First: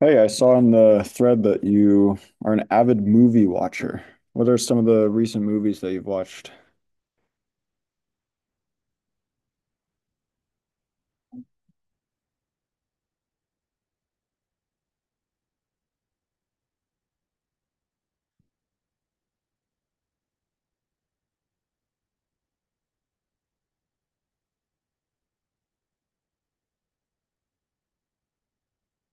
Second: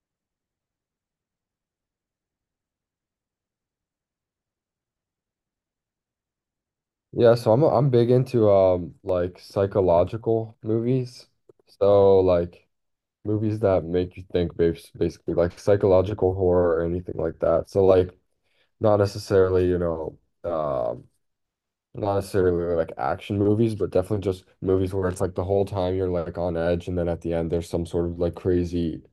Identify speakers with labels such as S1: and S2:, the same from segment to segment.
S1: Hey, I saw in the thread that you are an avid movie watcher. What are some of the recent movies that you've watched?
S2: Yeah, so I'm big into like psychological movies. So like movies that make you think basically like psychological horror or anything like that. So like not necessarily, you know, um not necessarily like action movies, but definitely just movies where it's like the whole time you're like on edge and then at the end there's some sort of like crazy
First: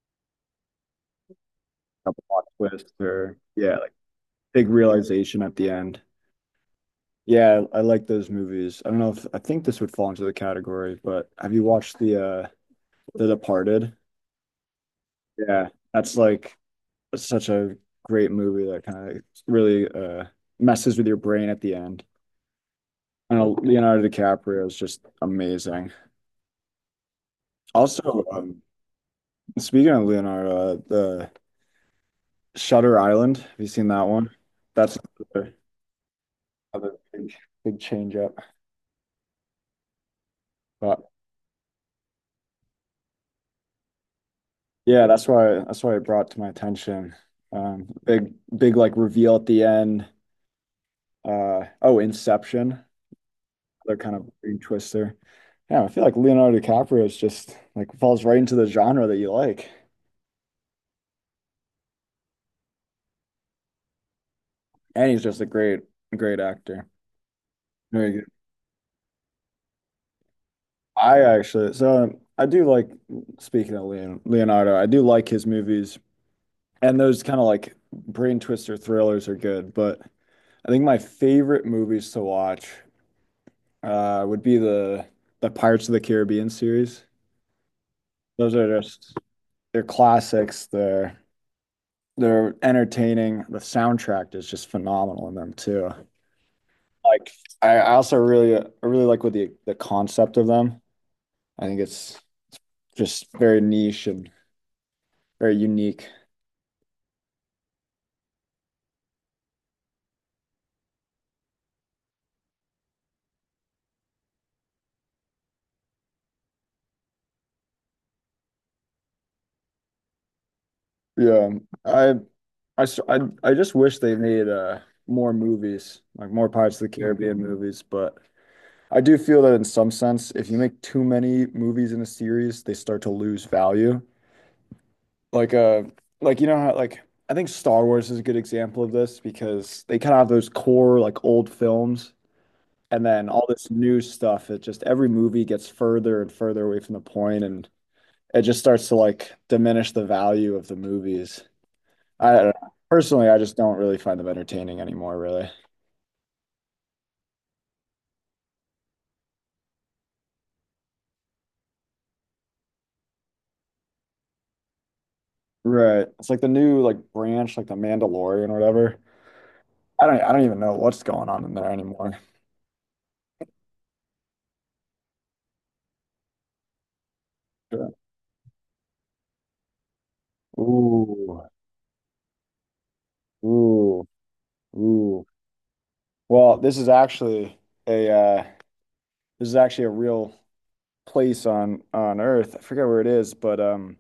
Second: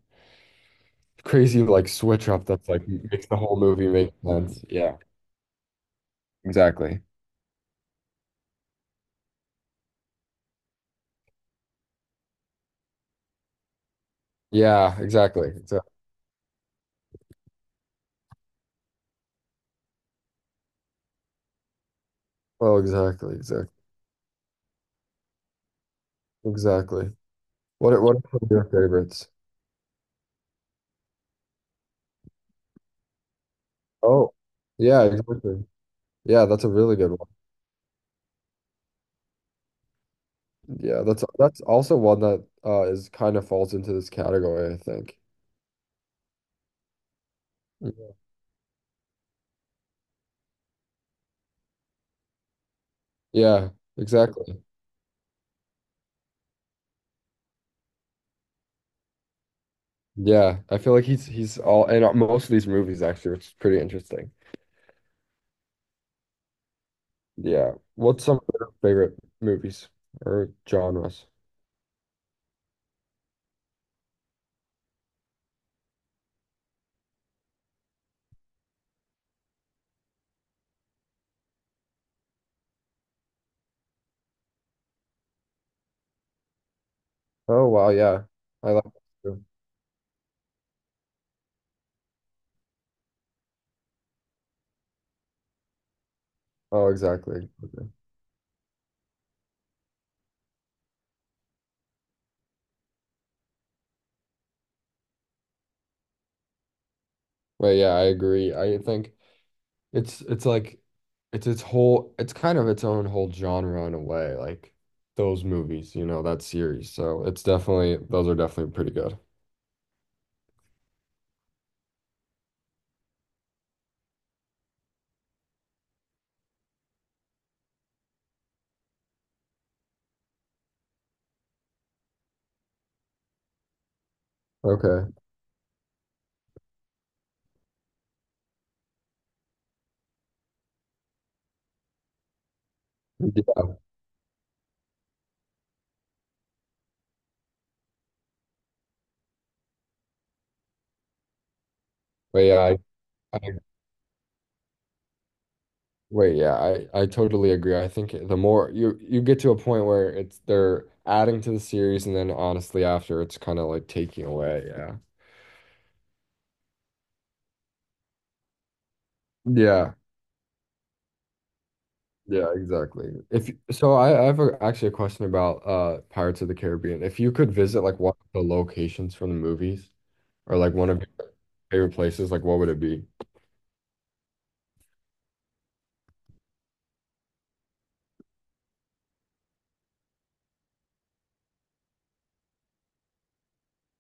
S2: crazy like
S1: A
S2: switch
S1: plot
S2: up that's like
S1: twist
S2: makes the
S1: or
S2: whole
S1: yeah,
S2: movie
S1: like
S2: make sense.
S1: big
S2: Yeah,
S1: realization at the end.
S2: exactly.
S1: Yeah, I like those movies. I don't know if I think this would fall into the category, but have you watched the The Departed?
S2: Yeah, exactly.
S1: Yeah,
S2: Exactly.
S1: that's like such a great movie that kind of really messes with your brain at the end.
S2: Oh, exactly,
S1: And
S2: exactly.
S1: Leonardo DiCaprio is just amazing.
S2: Exactly. What are
S1: Also,
S2: some of your favorites?
S1: speaking of Leonardo, the Shutter Island. Have you seen that one?
S2: Oh,
S1: That's
S2: yeah,
S1: another,
S2: exactly. Yeah, that's a really
S1: another
S2: good one.
S1: big change up.
S2: Yeah,
S1: But
S2: that's also one that is kind of falls into this category, I
S1: yeah,
S2: think.
S1: that's why it brought to my attention.
S2: Mhm.
S1: Big like reveal at the end. Oh, Inception.
S2: Yeah,
S1: They're kind of brain
S2: exactly.
S1: twister. Yeah, I feel like Leonardo DiCaprio is just like falls right into the genre that you like,
S2: Yeah, I feel like he's all in most of these movies actually, which is pretty interesting.
S1: and he's just a great actor.
S2: Yeah.
S1: Very
S2: What's
S1: good.
S2: some of your favorite movies or
S1: I
S2: genres?
S1: actually so I do like speaking of Leon, Leonardo. I do like his movies. And those kind of like brain twister thrillers are good, but I think my favorite movies to watch would be the Pirates of the Caribbean series.
S2: Oh wow, yeah.
S1: Those
S2: I
S1: are
S2: like that
S1: just
S2: too.
S1: they're classics. They're entertaining. The soundtrack is just phenomenal in them too.
S2: Oh,
S1: Like
S2: exactly.
S1: I,
S2: Okay.
S1: I also really I really like with the concept of them. I think it's just very niche and very unique.
S2: But yeah, I agree. I think it's like it's kind of its own whole genre in a way, like those movies, you know, that series. So it's definitely those are definitely pretty good.
S1: Yeah, I, I just wish they made more movies, like more Pirates of the Caribbean movies. But I do feel that in some sense, if you make too many movies in a series, they start to lose value.
S2: Okay.
S1: Like uh, like you know how like I think Star Wars is a good example of this because they kind of have those core like old films, and then all this
S2: Yeah.
S1: new stuff. It just every movie gets further and further away from the point, and it just starts to like diminish the value of the movies. I
S2: But
S1: don't
S2: yeah,
S1: know. Personally, I
S2: I
S1: just don't really find them entertaining anymore, really.
S2: yeah, I totally agree. I think the more you get to a point where it's they're adding to the series and then honestly after it's kind of like taking away, yeah.
S1: Right. It's like the new like branch, like the Mandalorian or whatever.
S2: Yeah.
S1: I don't even know what's going on in there anymore.
S2: Yeah, exactly. If so, I have actually a question about Pirates of the Caribbean. If you could visit
S1: Sure.
S2: like one of the locations from the movies, or like one of your
S1: Ooh.
S2: favorite places, like what would it be?
S1: Ooh. Ooh. Well, this is actually a this is actually a real place on Earth. I forget where it is, but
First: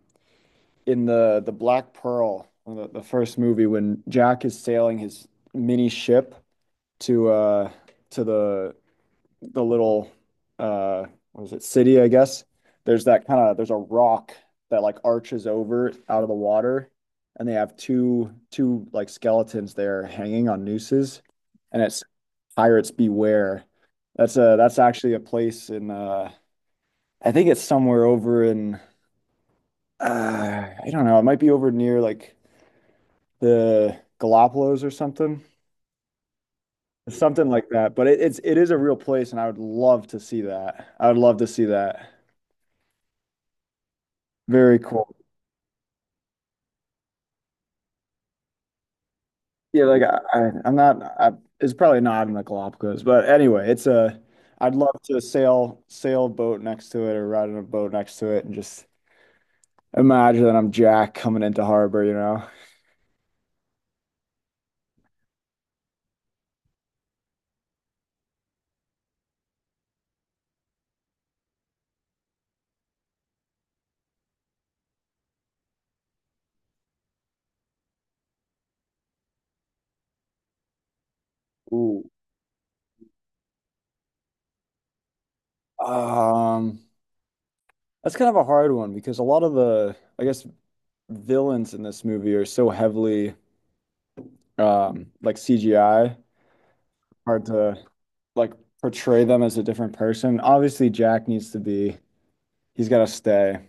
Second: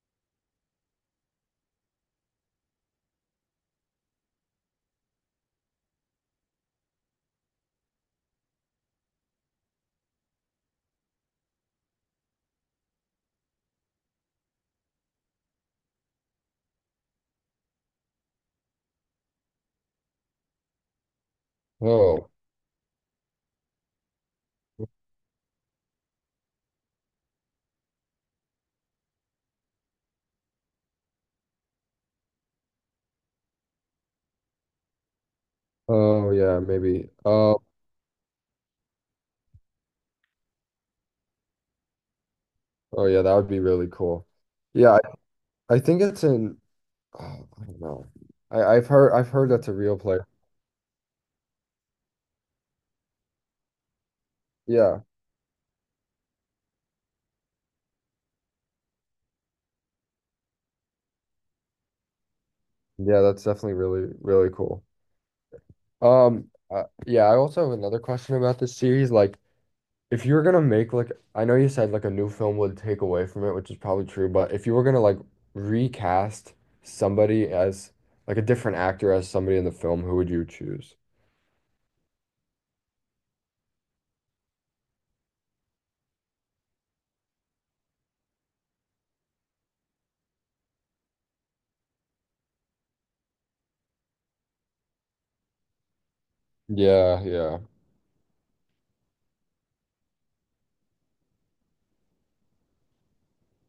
S1: in the Black Pearl, the first movie when Jack is sailing his mini ship to uh to the little uh what is it city I guess there's that kind of there's a rock that like arches over out of the water and they have two like skeletons there hanging on nooses and it's
S2: Oh,
S1: pirates beware that's a that's actually a place in I think it's somewhere over in I don't know it might be over near like the Galapagos or something
S2: oh yeah, maybe.
S1: something
S2: Oh,
S1: like that but it, it's it is a real place and I would love to see that I would love to see that
S2: oh yeah, that would be really cool.
S1: very
S2: Yeah,
S1: cool.
S2: I think it's in. Oh, I don't know. I've heard that's a
S1: Yeah,
S2: real
S1: like I,
S2: place.
S1: I, it's probably not in the Galapagos, but anyway, it's a I'd love
S2: Yeah,
S1: to sail a boat next to it or ride in a boat next to it and just imagine that I'm Jack coming into harbor, you know.
S2: yeah, that's definitely really cool. Yeah, I also have another question about this series. Like, if you were gonna make like, I know you said like a new film would take away from it, which is probably true. But if you were gonna like recast somebody as like a different actor as somebody in the film, who would you choose?
S1: Ooh. Um, that's kind of a hard one because a lot of the I guess villains in this movie are so heavily like CGI,
S2: Yeah,
S1: hard
S2: yeah,
S1: to like portray them as a different person. Obviously Jack needs to be he's got to stay.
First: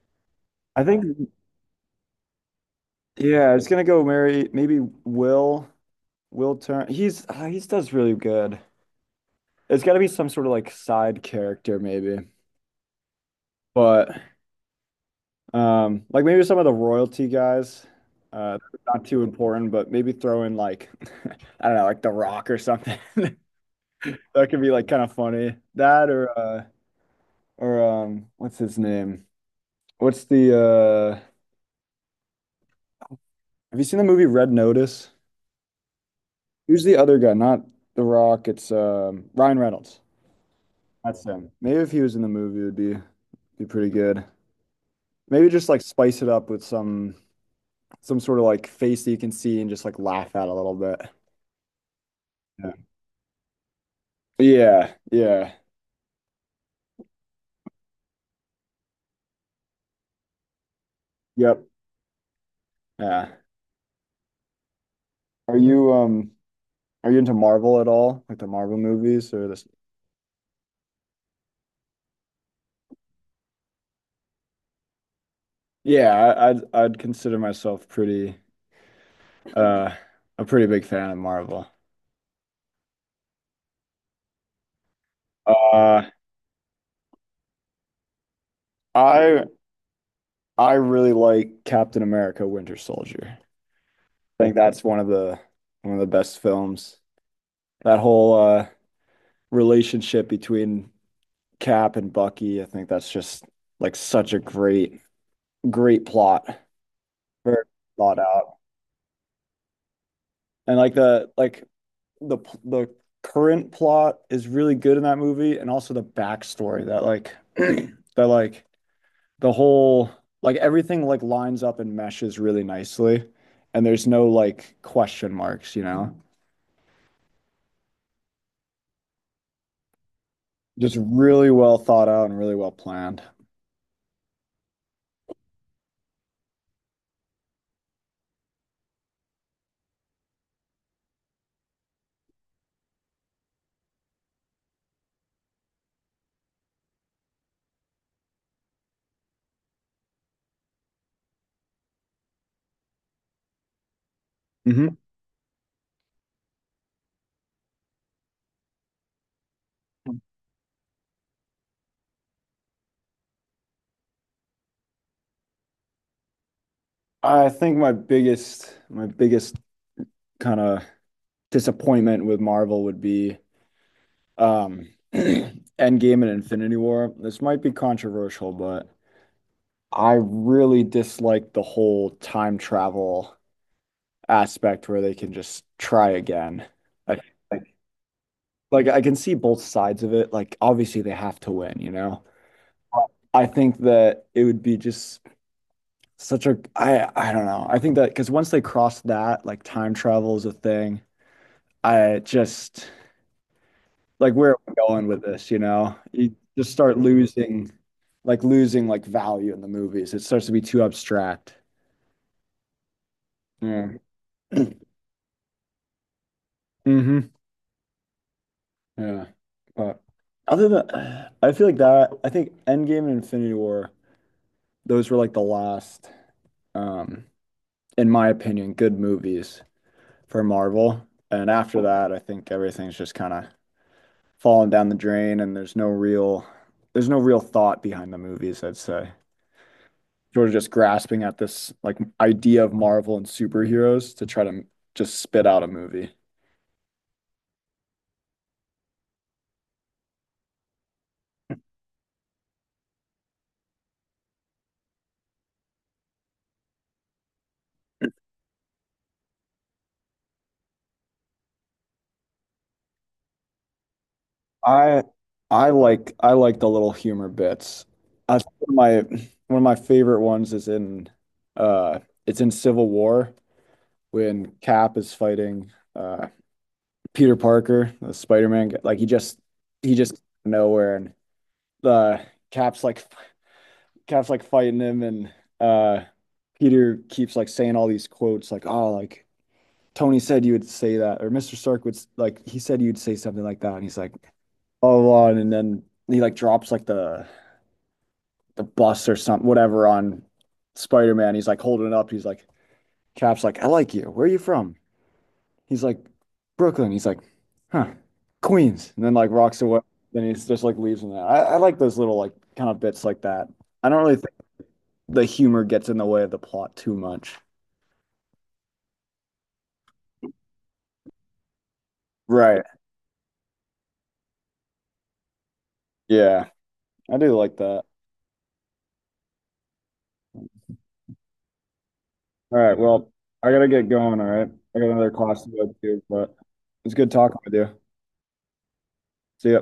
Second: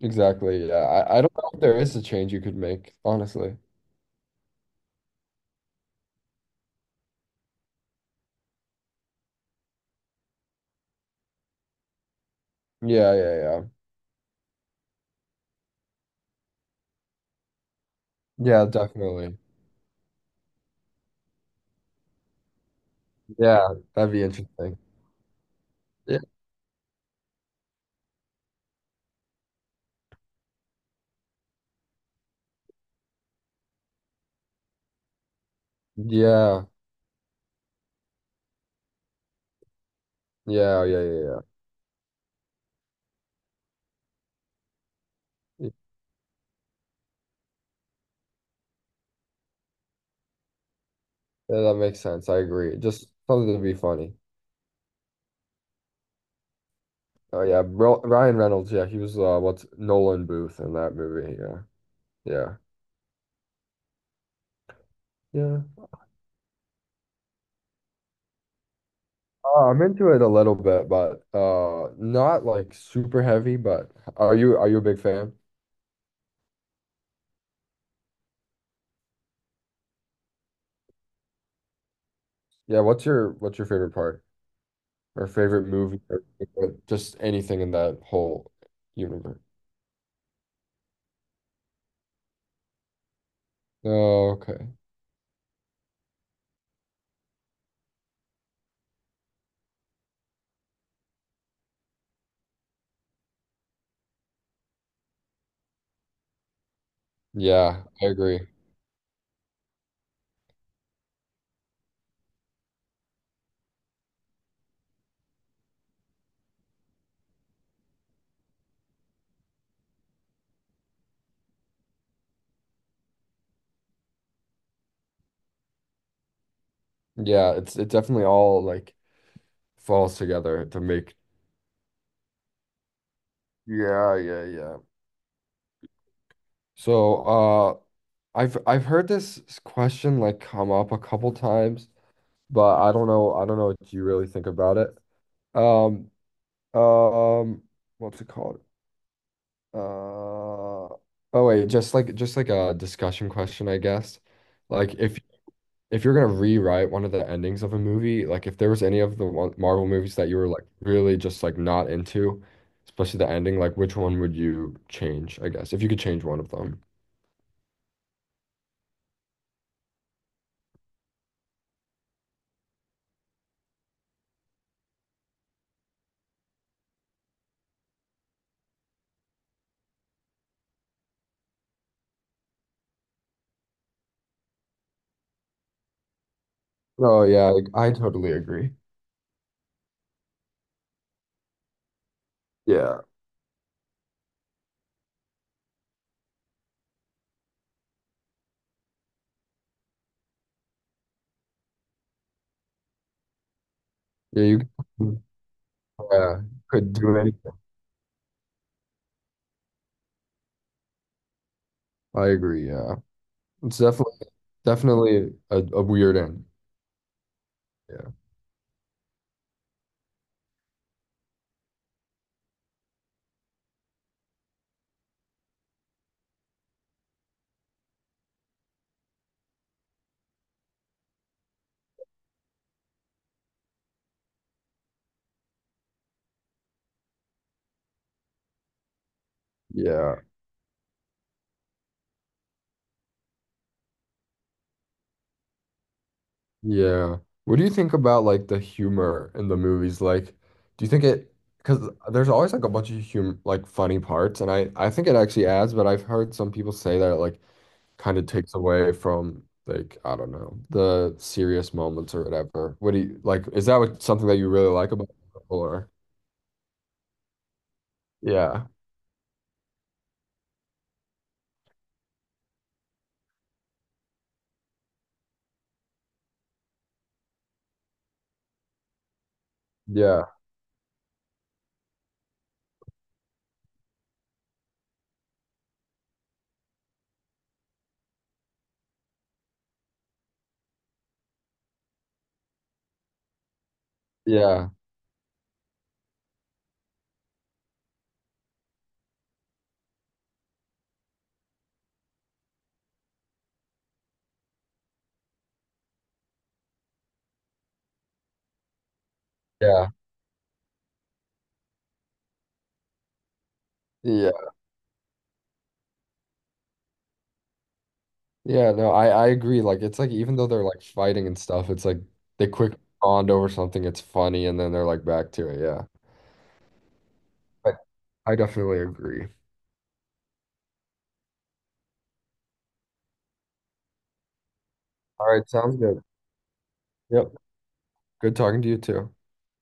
S2: exactly. Yeah,
S1: I think,
S2: I don't know if there is a change you could make,
S1: yeah,
S2: honestly.
S1: it's gonna go Mary. Maybe Will turn. He's does really good. It's got to be some sort of like side character, maybe.
S2: Yeah, yeah, yeah.
S1: But like maybe some of the royalty guys. Uh,
S2: Yeah,
S1: not too
S2: definitely.
S1: important, but maybe throw in like I don't know, like The Rock or something.
S2: Yeah, that'd be
S1: That could be
S2: interesting.
S1: like kind of funny. That
S2: Yeah,
S1: or what's his name? What's the? Have you seen the movie Red Notice?
S2: yeah,
S1: Who's the other guy? Not The Rock. It's Ryan Reynolds.
S2: yeah, yeah,
S1: That's
S2: yeah,
S1: him. Maybe if he was in the movie, it would be pretty good. Maybe just
S2: yeah.
S1: like spice it up with some sort of like face that you can see and just like laugh at a little bit.
S2: Yeah, that makes sense. I
S1: Yeah.
S2: agree. Just something to be funny.
S1: Yeah. Yeah.
S2: Oh yeah, Bro Ryan Reynolds. Yeah, he was what's Nolan Booth in that movie. Yeah,
S1: Yep.
S2: yeah,
S1: Yeah. Are
S2: yeah.
S1: you um are you into Marvel at all? Like the Marvel movies or this?
S2: I'm into it a little bit, but not like super heavy. But are you a big fan?
S1: Yeah, I, I'd consider myself pretty uh a pretty big fan of Marvel.
S2: Yeah. What's your favorite part? Or favorite movie
S1: Uh
S2: or just anything in that whole universe.
S1: I I really like Captain America Winter Soldier.
S2: Oh,
S1: I think
S2: okay.
S1: that's one of the best films. That whole relationship between Cap and Bucky, I think that's just like such a great, great plot. Very
S2: Yeah, I
S1: thought
S2: agree.
S1: out. And like the the current plot is really good in that movie and also the backstory that like that like the whole like everything like lines up and meshes really nicely and there's no like question marks, you know.
S2: Yeah, it's it definitely all like falls together to
S1: Just
S2: make.
S1: really well thought out and really well planned.
S2: Yeah, yeah, yeah. So, I've heard this question like come up a couple times, but I don't know what you really think about it. Um um what's it called? Uh oh wait, just like a discussion question, I guess. Like
S1: Mhm.
S2: if you're gonna rewrite one of the endings of a movie, like if there was any of the one Marvel movies that you were like really just like not into, especially the ending, like which one would you change, I guess, if you could change one of them?
S1: I think my biggest kind of disappointment with Marvel would be Endgame and Infinity War. This might be controversial, but I really dislike the whole time travel aspect where they can just try again. I,
S2: Oh yeah,
S1: like,
S2: I totally agree.
S1: like I can see both sides of it. Like obviously they have to win, you know.
S2: Yeah.
S1: I think that it would be just such a I don't know. I think that because once they cross that, like time travel is a thing. I just like
S2: Yeah,
S1: where are
S2: you
S1: we going with this, you know? You
S2: yeah,
S1: just
S2: could
S1: start
S2: do anything.
S1: losing like value in the movies. It starts to be too abstract.
S2: I agree, yeah. It's
S1: Yeah.
S2: definitely a weird end.
S1: Hmm.
S2: Yeah.
S1: Yeah. But other than I feel like that, I think Endgame and Infinity War, those were like the last, um, in my opinion, good movies for Marvel. And after that, I think everything's just kind of falling down the drain and there's no real thought behind the movies, I'd say.
S2: Yeah.
S1: Sort of just grasping at this like idea of Marvel and superheroes to try to just spit out a movie.
S2: Yeah. What do you think about like the humor in the movies? Like, do you think it, because there's always like a bunch of humor, like funny parts, and I think it actually adds, but I've heard some people say that it like kind of takes away from like I don't know the serious moments or whatever. What do you like? Is that what something that you really like
S1: I
S2: about it,
S1: I
S2: or
S1: like I like the little humor bits. I think
S2: yeah,
S1: one of my favorite ones is in uh it's in Civil War when Cap is fighting Peter Parker, the Spider-Man guy. Like he just
S2: yeah,
S1: nowhere and the Cap's like Cap's like fighting him and uh Peter keeps like saying all these quotes like oh like Tony said you would say that, or Mr. Stark would like he said you'd say something like that, and he's like,
S2: yeah,
S1: oh, blah, blah," and then he like drops like the bus or something, whatever on Spider-Man. He's like holding it up. He's like, Cap's like, I like you. Where are you from? He's like, Brooklyn. He's like, huh, Queens. And then like rocks away.
S2: yeah,
S1: Then he's just like leaves and that. I like those little like kind of bits like that. I don't really
S2: yeah,
S1: think the humor gets in the way of the plot too much.
S2: yeah. No, I agree. Like, it's like even though they're like fighting and stuff, it's like they
S1: Right.
S2: quick bond over something. It's funny, and then they're like back to it. Yeah.
S1: Yeah. I do like
S2: But
S1: that.
S2: I definitely agree.
S1: All right, well, I gotta get going, all right? I got another
S2: All
S1: class
S2: right,
S1: to go
S2: sounds good.
S1: to, but it's good
S2: Yep.
S1: talking with you.
S2: Good talking to you too.
S1: See ya.